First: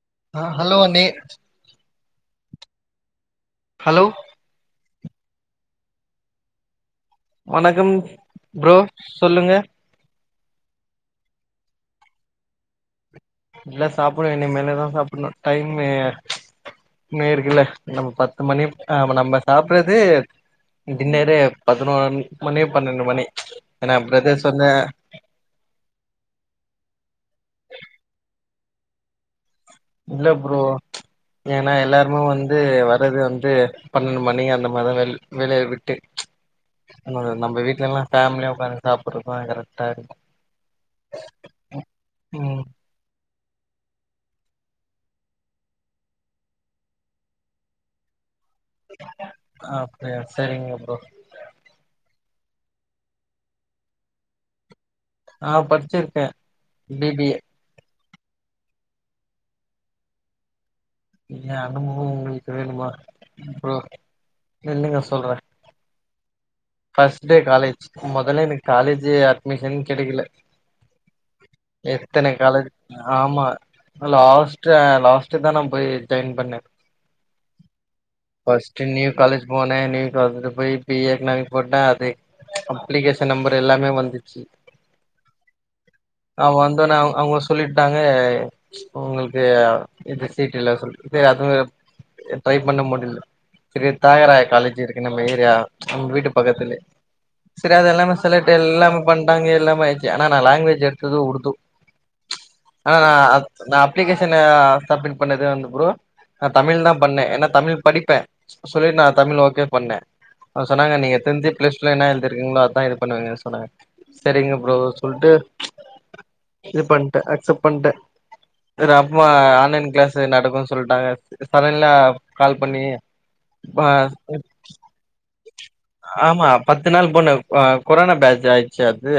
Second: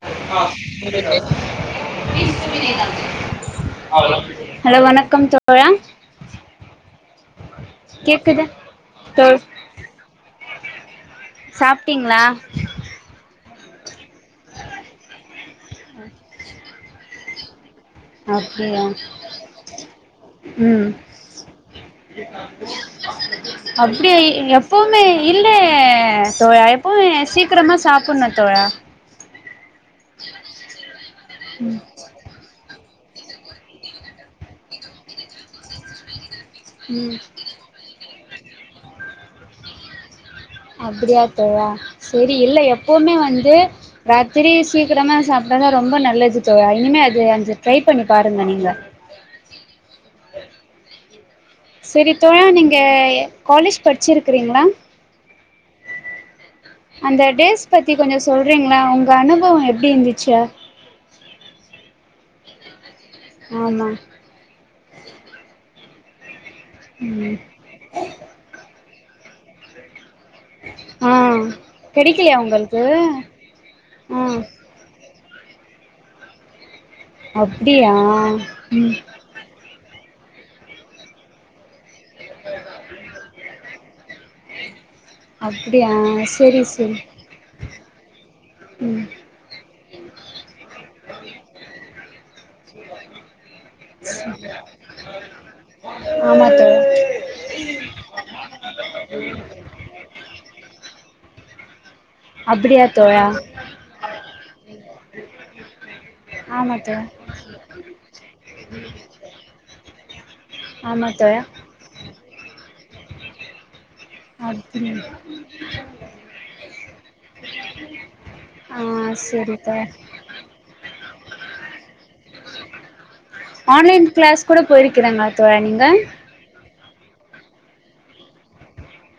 [inaudible] ஆ hello அண்ணே hello hello வணக்கம் தோ தோழா வணக்கம் கேக்குது ப்ரோ தோ சொல்லுங்க சாப்டீங்ளா இல்ல சாப்புன்னு இனி மேலதா சாப்புன்னோ டைம்மு இன்னு இருக்குல்ல நம் பத்து மணி அப்டியா ஆமா நம்ப சாப்றது ம் இது மாரி பதினொரு மணி பன்னெண்டு மணி என்னா அப்டி பிரதர்ஸ் சொன்ன எப்பவுமே இல்ல தோழா எப்பமே சீக்கிரமா சாப்புன்னோ தோழா இல்ல ப்ரோ [inaudible] ஏன்னா எல்லாருமே வந்து வர்றது வந்து பன்னெண்டு மணி அந்த மாரி வேல் வேலய விட்டு ம் இன்னொன்னு நம்ப வீட்லல்லா ஃபேமிலியா உக்காந்து சாப்புறதுதா கரெக்ட்டா இருக்கு அப்டியா தோழா செரி இல்ல ம் எப்பவுமே வந்து ராத்திரி சீக்கிரமா சாப்புட்றது ரொம்பநல்லது தோழா இனிமே அது அஞ்ச ட்ரை பண்ணி பாருங்க நீங்க அப்டியா செரிங்க ப்ரோ செரி தோழா நீங்க காலேஜ் படிச்சிருக்கீங்களா ஆ படிச்சிருக்கே பி அந்த பி ஏ டேஸ் பத்தி கொஞ்சோ சொல்றீங்களா உங்க அனுபவோ எப்டி இருந்துச்ச ஏ அனுபவோ உங்குளுக்கு வேணுமா ப்ரோ ஆமா நில்லுங்க சொல்ற ஃபர்ஸ்ட் டே ம் காலேஜ் மொதல்ல எனக்கு காலேஜே அட்மிஷன் கெடைக்கல ஆ எத்தன கெடைக்கலையா காலஜ் உங்களுக்கு ஆமா ஆ லாஸ்ட் டா லாஸ்ட்டுதா நா போய் ஜாயின் பண்ணே அப்டியா ஃபர்ஸ்ட் ம் நியூ காலேஜ் போன நீயூ காலேஜ் போயி பி ஏ எக்நாமிக் போட்ட அது அப்ளிகேஷன் நம்பர் எல்லாமே வந்துச்சு அப்புடியா செரி செரி அவுங்க சொல்லிட்டாங்க ம் உங்குளுக்கு இது சீட்டுல்ல சொல்லி இது அது ம ட்ரை பண்ண முடில பெரிய தியாகராய காலேஜ் இருக்கு நம்ம ஏரியா நம்ம வீட்டு ஆமா பக்கத்துலயே தோழா செரி அது எல்லாமே சொல்லிட்டு எல்லாமே பண்ட்டாங்க எல்லாம ஆயி ஆன்னா நா லாங்குவேஜு எடுத்தது உருது அப்டியா ஆனா நா தோழா நா அப்ளிகேஷன் சப்மிட் பண்ணது வந்து ஃப்ரோ நா ஆமா தமிழ் தா தோழா பண்ணே ஏன்னா தமிழ் படிப்பே சொல்லி நா தமிழ் ஓகே பண்ணே அவங்க ஆமா சொன்னாங்க தோழா தெரிஞ்சி பிளஸ் டூல என்ன எழுதிருக்கீங்களோ அததா இது பண்ணுவீங்க சொன்னாங்க செரிங்க ஃப்ரோ அப்டி சொல்ட்டு இது பண்ட்டே அக்செப்ட் பண்ட்டே ஆ செரி அப்பறமா செரி தோழா ஆன்லைன் கிளாஸ் நடக்கும்னு சொல்ட்டாங்க தமிழ்ல கால் பண்ணி ஆன்லைன் கிளாஸ் கூட போயிருக்கிறாங்க தோழா நீங்க ஆமா பத்து நாள் போன்னே கொரோனா பேஜ் ஆயிடுச்சு அது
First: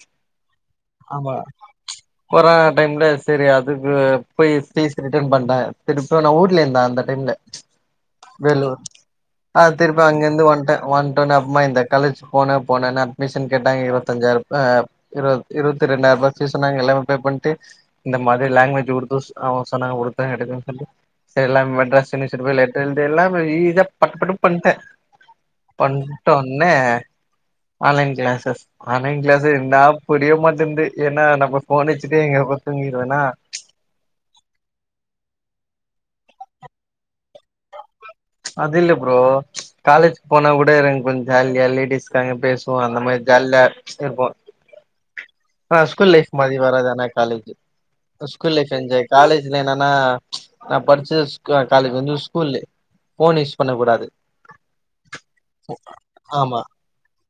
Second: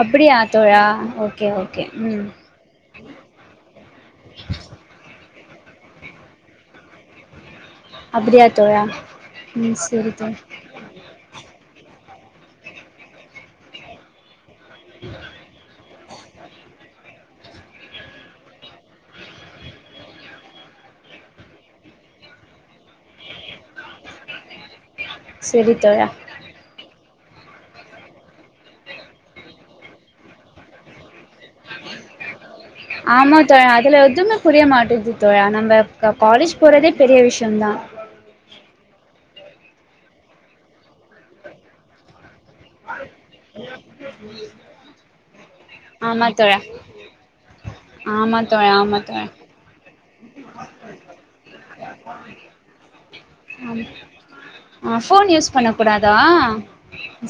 அப்புடியா தோழா ஓகே ஓகே ம் கொரானா டைம்லஸ் செரி அதுக்கு போய் பீஸ் ரிட்டன் பண்ட்ட திருப்ப நா ஊர்ல இர்ந்தே அந்த டைம்ல அப்டியா வேலூர் தோழா ஆ ம் திருப்பி செரி அங்க தோழா இர்ந்து வந்த்ட்டே வன்ட ஒன்னே அப்றமா இந்த காலேஜ் போன போனே ஒன்னே அட்மிஷன் கேட்டாங்க இருவத்தஞ்சாயிரபா இருவத் இருவத் த்தி ரெண்டாயிரபா ஃபீஸுன்னாங்க எல்லாமே பே பண்ட்டு இந்த மாதிரி லாங்குவேஜ் உருது அவ சொன்னாங்க உருது எடுத எடுத்துட்டு செரி எல்லா மெட்ராஸு யூனிவர்சிட்டி போய் லெட்ரு எழுதி எல்லா ஈஸியா பட்டு பட்டுன் பண்ட்டே செரி தோழா பண்ட்டோன்னே ஆன்லைன் கிளாஸஸ் ஆன்லைன் கிளாஸ் என்னா புரியே மாட்டேங்குது ஏன்னா நம்ம ஃபோன் வெச்சுட்டே இங்க போ தூங்கிருவேனா ஆமா தோழா அதுல எதுவுமே புரிய மாட்டுது தோழா நம்ம காலேஜ் போறதே பெரிய விஷ்யோந்தா அது இல்ல ஃப்ரோ காலேஜ் போனா கூட இருக்கும் கொஞ்சோ ஜாலியா லேடிஸ்க்காங்க பேச சோ அந்த மாரி ஜால்யா இருக்கோ ஆ ஸ்கூல் ஆமா லைஃப் மாரி தோழா வராது ஆனா காலேஜு ஆமா ஸ்கூல் தோழா லைஃப் ஆமா என்ஜாய் தோழா காலேஜ் இதுல என்னான்னா நா படிச்சு காலேஜ் வந்து ஸ்கூல்லு ஃபோனு யூஸ் பண்ண கூடாது ஆ ஃபோன் யூஸ் பண்ண கூடாதா ஆமா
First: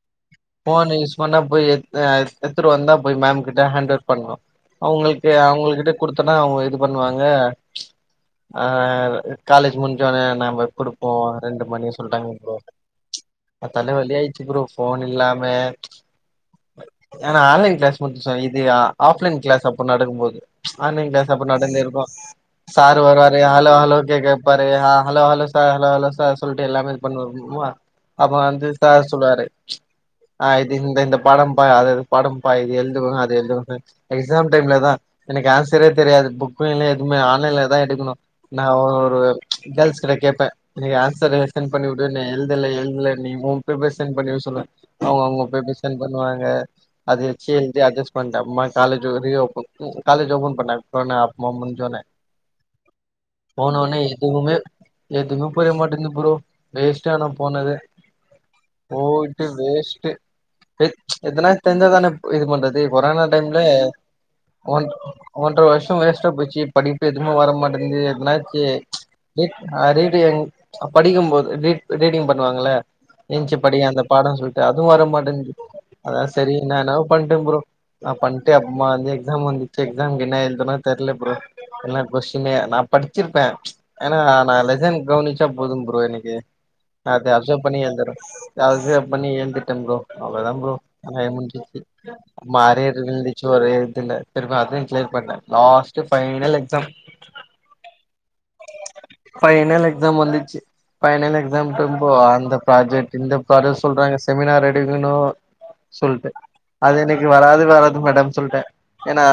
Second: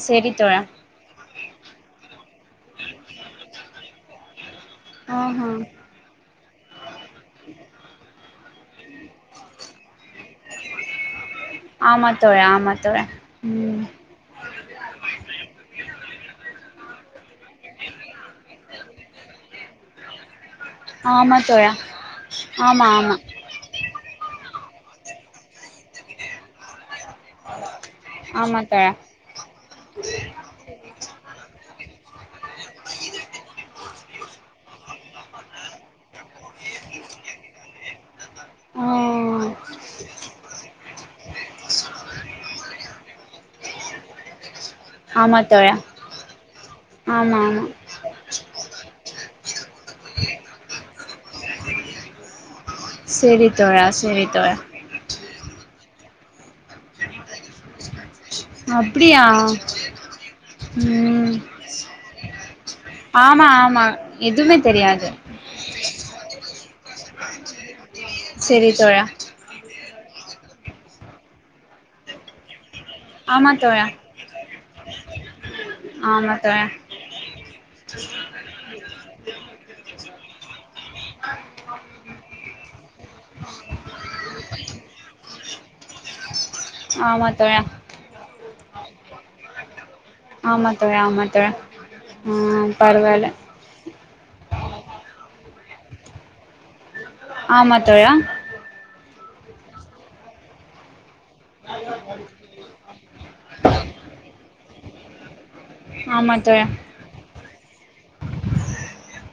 செரி தோழா ஃபோன் யூஸ் பண்ணா போய் எத் அ எத்துட்டு வந்தா போயி மேம்கிட்ட ஹேண்டோவர் பண்ணோ அவுங்குளுக்கு ஆஹா அவுங்களுகிட்ட குடுத்தோனா அவுங்க இது பண்ணுவாங்க ஆ காலேஜ் முடிஞ்சோனே நாம குடுப்போ ரெண்டு மணி ஆமா சொல்ட்டாங்க தோழா இப்போ ஆமா தோழா அ ம் தாலவலி ஆய்ர்ச்சு ப்ரோ ஃபோன் இல்லாம ஏனா ஆன்லைன் கிளாஸ் மட்டு சொ இது ஆ ஆஃப்லைன் கிளாஸ் அப்போ நடக்கும் போது ஆன்லைன் கிளாஸ் ஆமா அப்ப தோழா நடந்திருக்கு ஆமா சாரு ஆமா வருவார் அ ஹலோ ஹலோ கேக் கேப்பாரு ஹா hello hello sir hello hello sir சொல்ட்டு எல்லாமே பண்ணுவோமா அப்ப ஆமா வந்து தோழா சார் சொல்லுவாரு ஆ இது இந்தந்த பாடம் பா அது அது பாடம் பா இது எழுதுங்கோனு அது எழுதுங்கோனு எக்ஸாம் டைம்ல தா எனக்கு ஆன்சரே தெரியாது புக்லைலா எதுமே ஆன்லைன்ல தா எடுக்கணு நா ஆ ஒரு ஒரு கேர்ள்ஸ் கிட்ட கேப்பே நீங்க ஆன்ஸ் சர சென்ட் பண்ணி விடு இன்னு எழுதல எழுதல நீ ஓ பேப்பர் சென்ட் பண்ணி விடு சொல்லுவே அவ்ங்க ஆமா அவ்ங்க தோழா பேப்பர் செண்ட் பண்ணுவாங்க அத ஆமா வெச்சு ஆமா எழுதி அட்ஜஸ் இப்ப அந்த அம்மா காலேஜு ரீஓப்பன் ம் காலேஜ் ஓப்பன் பண்ட்டாங்க ப்ரோ நா அப்பமோ முடிஞ்சோனே சரி தோழா போனோனே சரி எதுவுமே தோழா எதுமே புரிய மாட்டிங்குது ப்ரோ வேஸ்ட்டா நா போனதே அப்டியா டு வேஸ்ட்டு எத் ம் எத்தனா தெரிஞ்சா தானே இது பண்றது கொரோனா ஆமா டைம்ல ஆமா எதுவுமே ஓன்ட் தெரியாது ஒன்ற வர்ஷ வேஸ்ட்டா போச்சு படிப்பு எதுவுமே வர மாட்டிங்குன்து எதுனாச்சு சரி தோழா ரீட் ஆ ரீடிங் படிக்கும்போது ரீட் ரீடிங் பண்ணுவாங்கள ஆமா எந்ச்சு படி தோழா அந்த பாடன் சொல்ட்டு அதுவு வர மாட்டேன்ந்து அதா ஆமா சேரி தோழா என்ன வேணா பண்ட்டு ப்ரோ ஆ பண்ட்டு அப்றமா வந்து எக்ஸாம் வந்துர்ச்சு எக்ஸாம்க்கு என்னா எழுதனு தெர்ல ப்ரோ என்ன கொஸ்டினே நா படிச்சிருப்பே ஏனா நா நா லெசன் கவனிச்சா போது ப்ரோ எனக்கு அத ஆமா தோழா அப்சர்ப் பண்ணி எழுந்துறே அத அப்சர்ப் பண்ணி எழுதிட்டே ப்ரோ அவளதா ஆமா ப்ரோ தோழா ஆமா வேல தோழா முடிஞ்சிருச்சு ஆமா ம் அரியர் பரவால்ல இருந்துச்சு ஒரு இதுல தெரியுமா அதையு கிளியர் பண்ணே லாஸ்ட்டு ஃபைனல் எக்ஸாம் ஆமா தோழா ஃபைனல் எக்ஸாம் வந்துட்ச்சு ஃபைனல் எக்ஸாம் டும்போ அந்த ப்ராஜெக்ட் இந்த ப்ராஜெக்ட் சொல்றாங்க செமினார் எடுக்கணு சொல்ட்டே ஆமா தோழா அது எனக்கு வராது வராது மேடம் சொல்ட்டே ஏனா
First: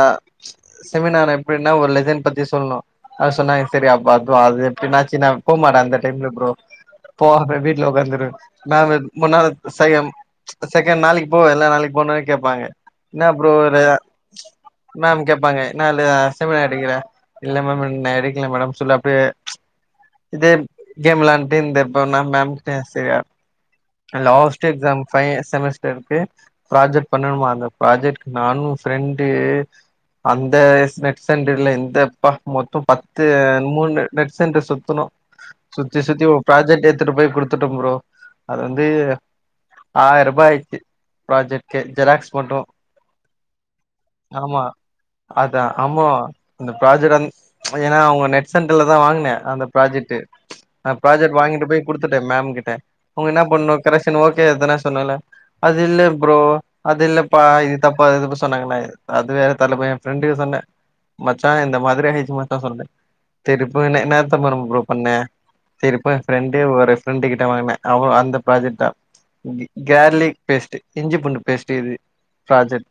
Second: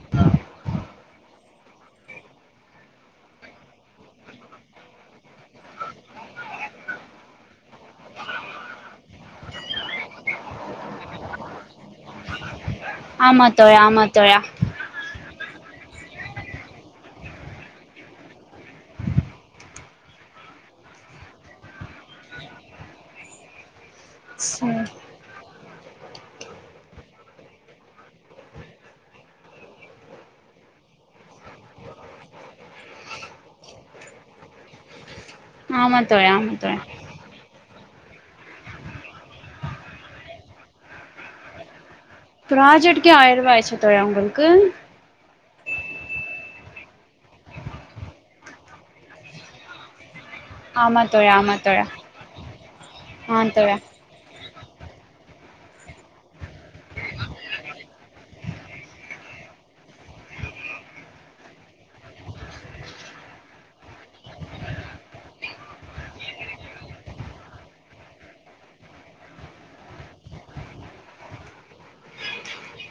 செமினார் எப்டினா ஒரு லெசன் பத்தி சொல்ணு அது சொன்னாங்க சேரி அப்ப அத் ப்ரோ அது எப்டினாச்சு நா போமாட்டே அந்த டைம்ல ப்ரோ போகாம வீட்ல ஒக்காந்துருவே நா வந் முன்னால செய்யம் செகண்ட் நாளைக்கு போவேல நாளைக்கு போனோனே கேப்பாங்க இன்ன ஆமா ப்ரோ தோழா ரெயா ஆமா தோழா மேம் கேப்பாங்க நா இல்லயா செமினார் எடுக்கிறே இல்ல மேம் வந் நா எடுக்கல மேடம் சொல்ல பே இது கேம் விளாண்ட்டு இந்த இப்ப நா மேம் கிட்ட செரியா அ லாஸ்ட் சேரி எக்ஸாம் ஃபை செமஸ்டருக்கு ப்ராஜெக்ட் பண்ணனுமா அந்த ப்ராஜெக்ட்க்கு நானு ஃப்ரெண்டு அந்த நெட் சென்டர்ல இந்த பா மொத்த பத்து ன் மூணு நெட் சென்டர் சுத்துனோ ஆமா சுத்தி சுத்தி தோழா ஒரு ஆமா தோழா ப்ராஜெக்ட் எட்த் த்துட்டு போய் குடுத்துட்டோ ப்ரோ அது வந்து ஆயர்ரூபா ஆயிர்ச்சி ப்ரெஜெக்ட்டு ஜெராக்ஸ் மட்டு ப்ராஜெட்கே ஆயர்ரூபா ஆயிருச்சா தோழா உங்களுக்கு ஆமா அதா ஆமா இந்த ப்ராஜெக்ட் வந் ஏனா அவ்ங்க நெட் சென்ட்ருல தா வாங்குனே அந்த ப்ராஜெக்ட்டு நா ஆமா தோழா ப்ராஜெக்ட் ஆமா வாங்கிட்டு தோழா போய் குடுத்துட்டே மேம் கிட்ட அவ்ங்க ஆ என்னா பண்ணு தோழா க்ரஷ் இத்தன ஓகே எதானா சொன்னால அது இல்ல ப்ரோ அது இல்லப்பா இது தப்பா இதுப்ப சொன்னாங்கன்னா அது வேற தரல எ ஃப்ரெண்டுக்கு சொன்னே மச்சா இந்த மாரி ஆயிருச்சு மச்சா சொன்னே சேரி இப்போ என்ன தப்பு ப்ரோ பண்ணே சரிப்ப என் ஃப்ரெண்டே ஒரு ஃப்ரெண்டு கிட்ட வாங்கினே அவ அந்த ப்ராஜெக்ட் தா கேர்லிக் பேஸ்ட் இஞ்சி புண்டு பேஸ்ட் இது ப்ராஜெக்ட்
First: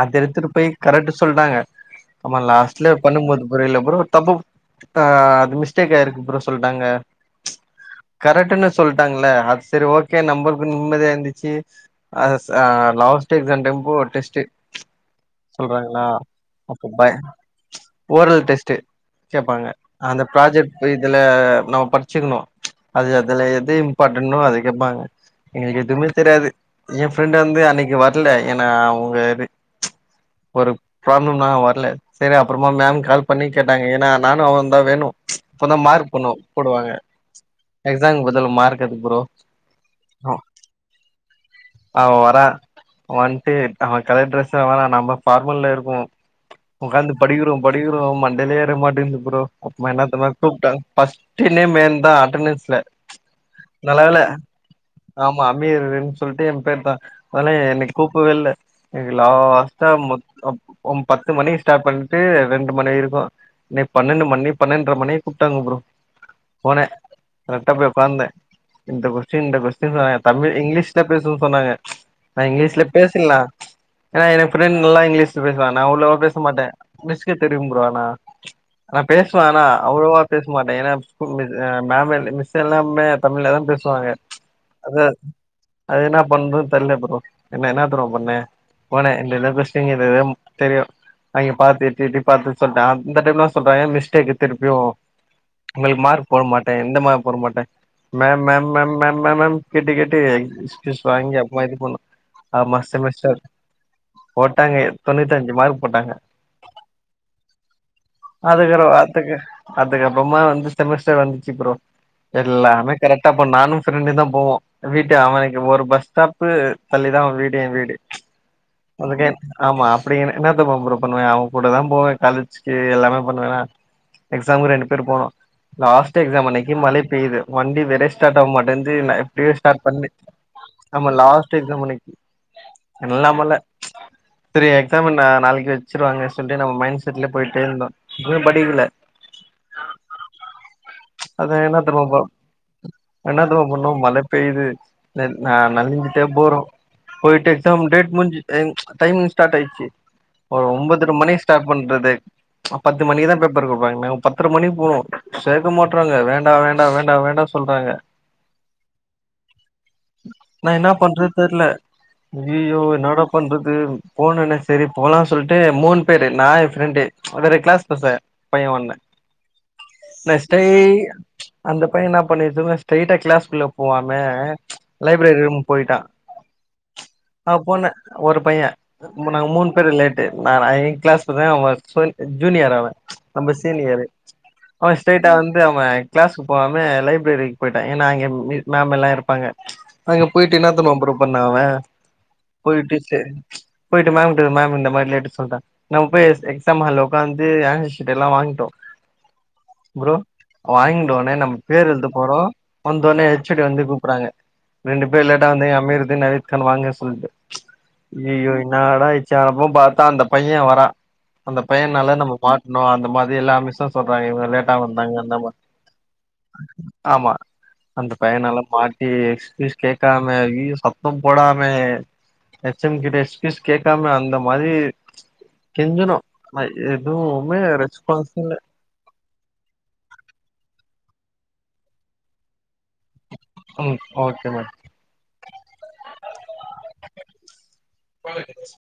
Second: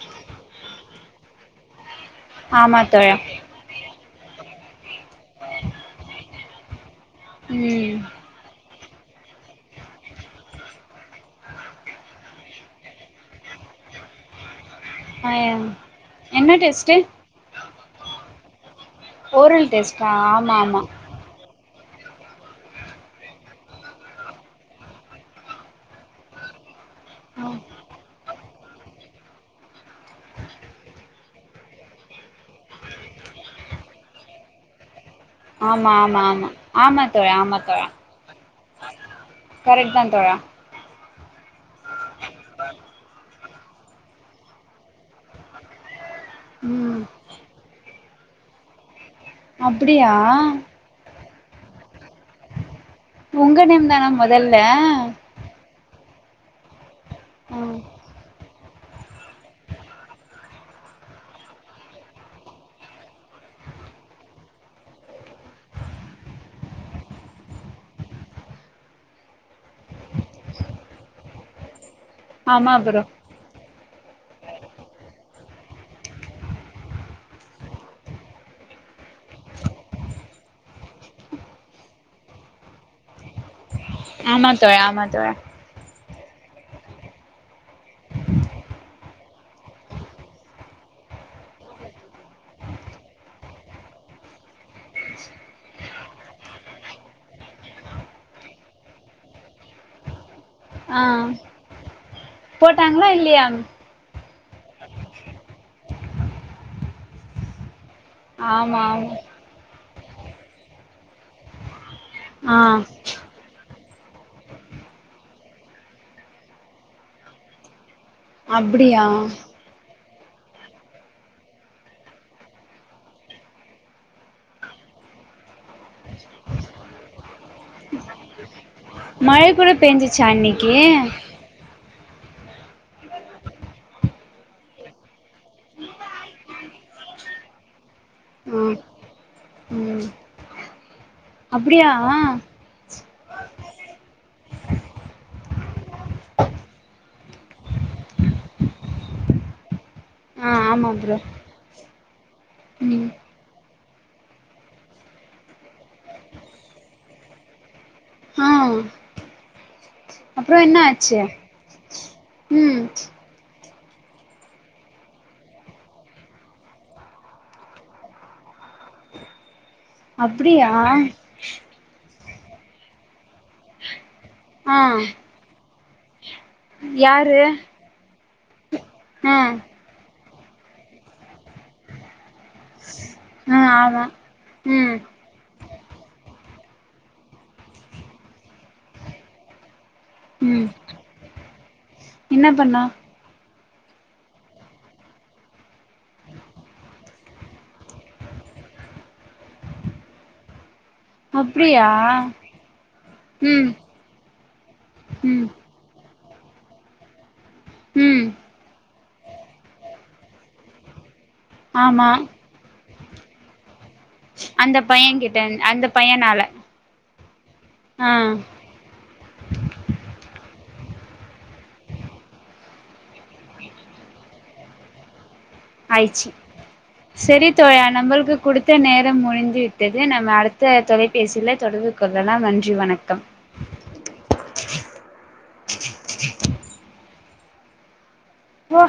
அத எடுத்துட்டு போய் கரெக்ட் சொல்றாங்க நம்ம ஆமா லாஸ்ட்ல தோழா பண்ணும்போது புரிய இல்ல ப்ரோ தப்பு ஆ அது மிஸ்டேக் ஆயிருக்கு ப்ரோ சொல்ட்டாங்க ம் கரெக்டன்னு சொல்லிட்டாங்கள அது செரி ஓகே நம்மளுக்கு நிம்மதியா இருந்துச்சு அ லாஸ்ட் எக்ஸாம் டைம்போ ஒரு டெஸ்ட்டு ச் ஆ சொல்றாங்களா என்ன டெஸ்ட்டு அப்ப ச் ஓரல் டெஸ்ட் கேப்பாங்க ஓரல் டெஸ்ட்டா அந்த ஆமா ப்ராஜெக்ட் ஆமா போயி இதுல நம்ம படிச்சுர்ணு ச் அது அதுல எது இம்பார்ட்டன்டோ அது கேப்பாங்க எங்களுக்கு எதுவுமே தெரியாது என் ஃப்ரெண்ட் ஆ வந்து அன்னைக்கு வர்ல ஏன்னா அவங்க ச் ஒரு ப்ராப்ளம் நா வர்ல செரி அப்புறமா மேம் கால் பண்ணி கே நாங்க நானு அவனுதா வேணு ச் அப்போ தா ஆமா மார்க் ஆமா ஒன்னு ஆமா போடுவாங்க ஆமா தோழா ஆமா [unintelligible] இந்தாங்க ப்ரோ மார்க் எடுத்து ப்ரோ [unintelligible] கரெட் தா தோழா அவ வரார் வந்துட்டு அவ கலர் ட்ரெஸ்ல வரா நம்ம ஃபார்மல்ல இருக்கோ ம் உகாந்து படிக்கிறோ படிக்கிறோ டெலிவரிய மாட்டே இரு ப்ரோ அ அப்டியா என்னத்த மாி கூப்டங்க பஸ்ட் நேம் என்னோடதுதா [unintelligible] ச் உங்க நேம் நல்ல தானா வேல மொதல்ல ஆம் அமீர்ன்னு சொல்லிட்டு என் பேரு தா அத ஆ என்ன கூப்பவே இல்ல லாஸ்ட்டா பத்து மணி ஸ்டார்ட் பண்ணிட்டு ரெண்டு மணி இருக்கு நீ பன்னெண்டு மணி பன்னெண்டரை மணி கூப்பிட்டாங்க ப்ரோ போனே கரெக்டா போய் உக்காந்தே இந்த கொஸ்டின் இந்த கொஸ்டின் சொன்னாங்க தமிழ் இங்கிலீஷ்ல பேசனும்னு சொன்னாங்க நா ஆமா இங்கிலீஷ்ல ப்ரோ பேசிற்லா ஏன்னா என ப்ரெண்ட் நல்லா இங்கிலீஷ்ல பேசுவா நா அவ்ளோவா பேச மாட்டே மிஸ்க்கு தெரியு ப்ரோ ஆனா நா பேசுவே ஆனா அவ்ளவா பேச மாட்டே ஏன்னா மேம் மிஸ் எல்லாமே தமிழ் தா பேச வாங்க ச் ஆமா தோழா அது ஆமா தோழா அது என்ன பண்ணறதுன்னு தெர்ல ப்ரோ என்ன என்ன ப்ரோ பண்ணே போனே இந்த இந்த கொஸ்டின் இது இதுன்னு தெரியு அங்க பார்த்து எட்டி எட்டி பார்த்து சொல்ட்டா இந்த டைம்லா சொல்றே மிஸ்டேக் திருப்பியு உங்களுக்கு மார்க் போட மாட்டே இந்த மாரி போட மாட்டே ma'am ma'am ma'am ma'am ma'am ma'am கேட்டி கேட்டி ஆ எக்ஸ்கூஸ் வாங்கி அப்பமா இது பண்ணோ ஆமா போட்டாங்களா செமஸ்டர் இல்லையா போட்டாங்க தொண்ணூத்தி அஞ்சு மார்க் போட்டாங்க ஆமா அதுக்கறம் ஆமா அதுக்கு அதுக்கப்புறமா வந்து செமிஸ்டர் வந்துச்சு ப்ரோ ஆ எல்லாமே கரெக் ப்ப நானு ஃப்ரெண்டு தா போவோ வீட்டு அவனுக்கு ஒரு பஸ் ஸ்டாப்பு தள்ளிதா அவ வீடு ஏ வீடு ச் அப்டியா அதுக்க ஆமா அப்டி என்னத் தெரியுமா ப்ரோ பண்ணுவே அவ கூட தா போவே காலேஜ்க்கு இது எல்லாமே பண்ணுவேன்னா எக்ஸாம்முக்கு ரெண்டு பேர் போனோ லாஸ்ட் எக்ஸாம் அன்னைக்கு மழை பெயுது வண்டி வேர ஸ்டார்ட் ஆக மாட்டேகு எப்டியே மழ எப்டியோ கூட ஸ்டார்ட் பண்ண பேஞ்சுச்சா இன்னைக்கு நம்ம லாஸ்ட் எக்ஸாம் அன்னைக் இல்லாமல்ல ச் செரி எக்ஸாம் நாளைக்கு வச்சிருவாங்கன்னு சொல்டு நம்ம மைண்ட் உள்ள போயிட்டே இருந்தோ எது ஆ படிக்கல ம் ச் அது என்ன அப்டியா தெரியுமா ஆ ப்ரோ என்ன தா பண்னோ மழ பெயுது நா நனஞ்சிட்டே போறோ போயிட்டு எக்ஸாம் டேட் முஞ்சு டைம் ஸார்ட் ஆயிச்சு ஒரு ஆமா ஒன்பதுரை ப்ரோ மணி பண்றது பத்து ம் மணிக்கு தா பேப்பர் குடுப்பாங்க நாங்க பத்தரை மணிக்கு போவோ சேக்க மாட்டறோங்க வேண்டா வேண்டா வேண்டா வேண்டா சொல்றாங்க ஆ அப்றோ நா என்ன ஆச்சு பண்றது தெர்ல ம் ஐயையோ என்னடா பண்றது போனுனா சேரி போலான்னு சொல்ட்டு மூனுன் பேர்ரு நா ஏ ஃப்ரெண்ட ஒரு கிளாஸ் பச பைய ஒன்னு நெஸ்டே அப்டியா அந்த பைய என்ன பண்ணிச்சுவா ஸ்ரேட்டா கிளாஸ்குள்ள போவாம ஆ லைப்ரரி ரூம் போயிட்டா யாரு நா போன ஒரு பைய ஆ நாங்க மூணு பேர் லேட்டு நா நா ஐ கிளாஸ் பசங்க அவ ஹஸ்பண்ட் ஜூனியர் அவ நம்ம ஆ ஆமா சீனீயரு அவ ம் ஸ்டேட் கிட்ட வந்து அவன் கிளாஸக்கு போவம லைப்ரரிக்கு போயிட்டா ஏனா அங்க மிர் மேம் எல்லா இருப்பாங்க அங்க போயிட்டு ம் என்னாத்தம்ம வம்பரு பண்ணா அவ என்ன பண்ணா போயிட்டு சே போயிட்டு மேம்ட மேம் இந்த மாரி லேட்டு சொல்ற நம்ம போய் எக்ஸ் எக்ஸாம் ஹால்ல உக்கா ஆன்சர் ஷீட் எல்லா வாங்கிடோ ப்ரோ வாங்கிடோனே நம்ம பேர் அப்டியா எழுத்து போறோ வந்தோடனே ஹெச்சோடி ம் வந்து கூப்றாங்க ரெண்டு பேர் ம் லேட்டாவந்தேய அமீர்தின் நவீத் கன்னுவாங்க சொல்ட்டு ம் இயயோ என்னாடா இச்சா அப்ப பாத்தா அந்த பைய வரா அந்த ஆமா பையனால நம்ம மாட்னோ அந்த மாதிரி எல்லா மிஷ்சஸ் சொல்றாங்க இவங்க லேட்டா அந்த வந்தாங்க பையன்கிட்ட என்னமா அந்த பையனால ஆமா ஆ அந்த பையனால்ல மாட்டி எக்ஸ்க்யூஸ் கேட்காம ஜயயோ சத்தம் போடாம எச்எம் கிட்ட எஸ்கியூஸ் கேட்காம அந்த மாதிரி ஆயிச்சி சேரி எதுவுமே தோழா ரெஸ்பான்ஸ் நம்மளுக்கு இல்ல குடுத்த நேரம் முடிந்து வி ட்டது நம்ம அடுத்த தொலைபேசியில தொடர்பு கொள்ளலா நன்றி வணக்கம் ம் ஓகே மாட் [unintelligible]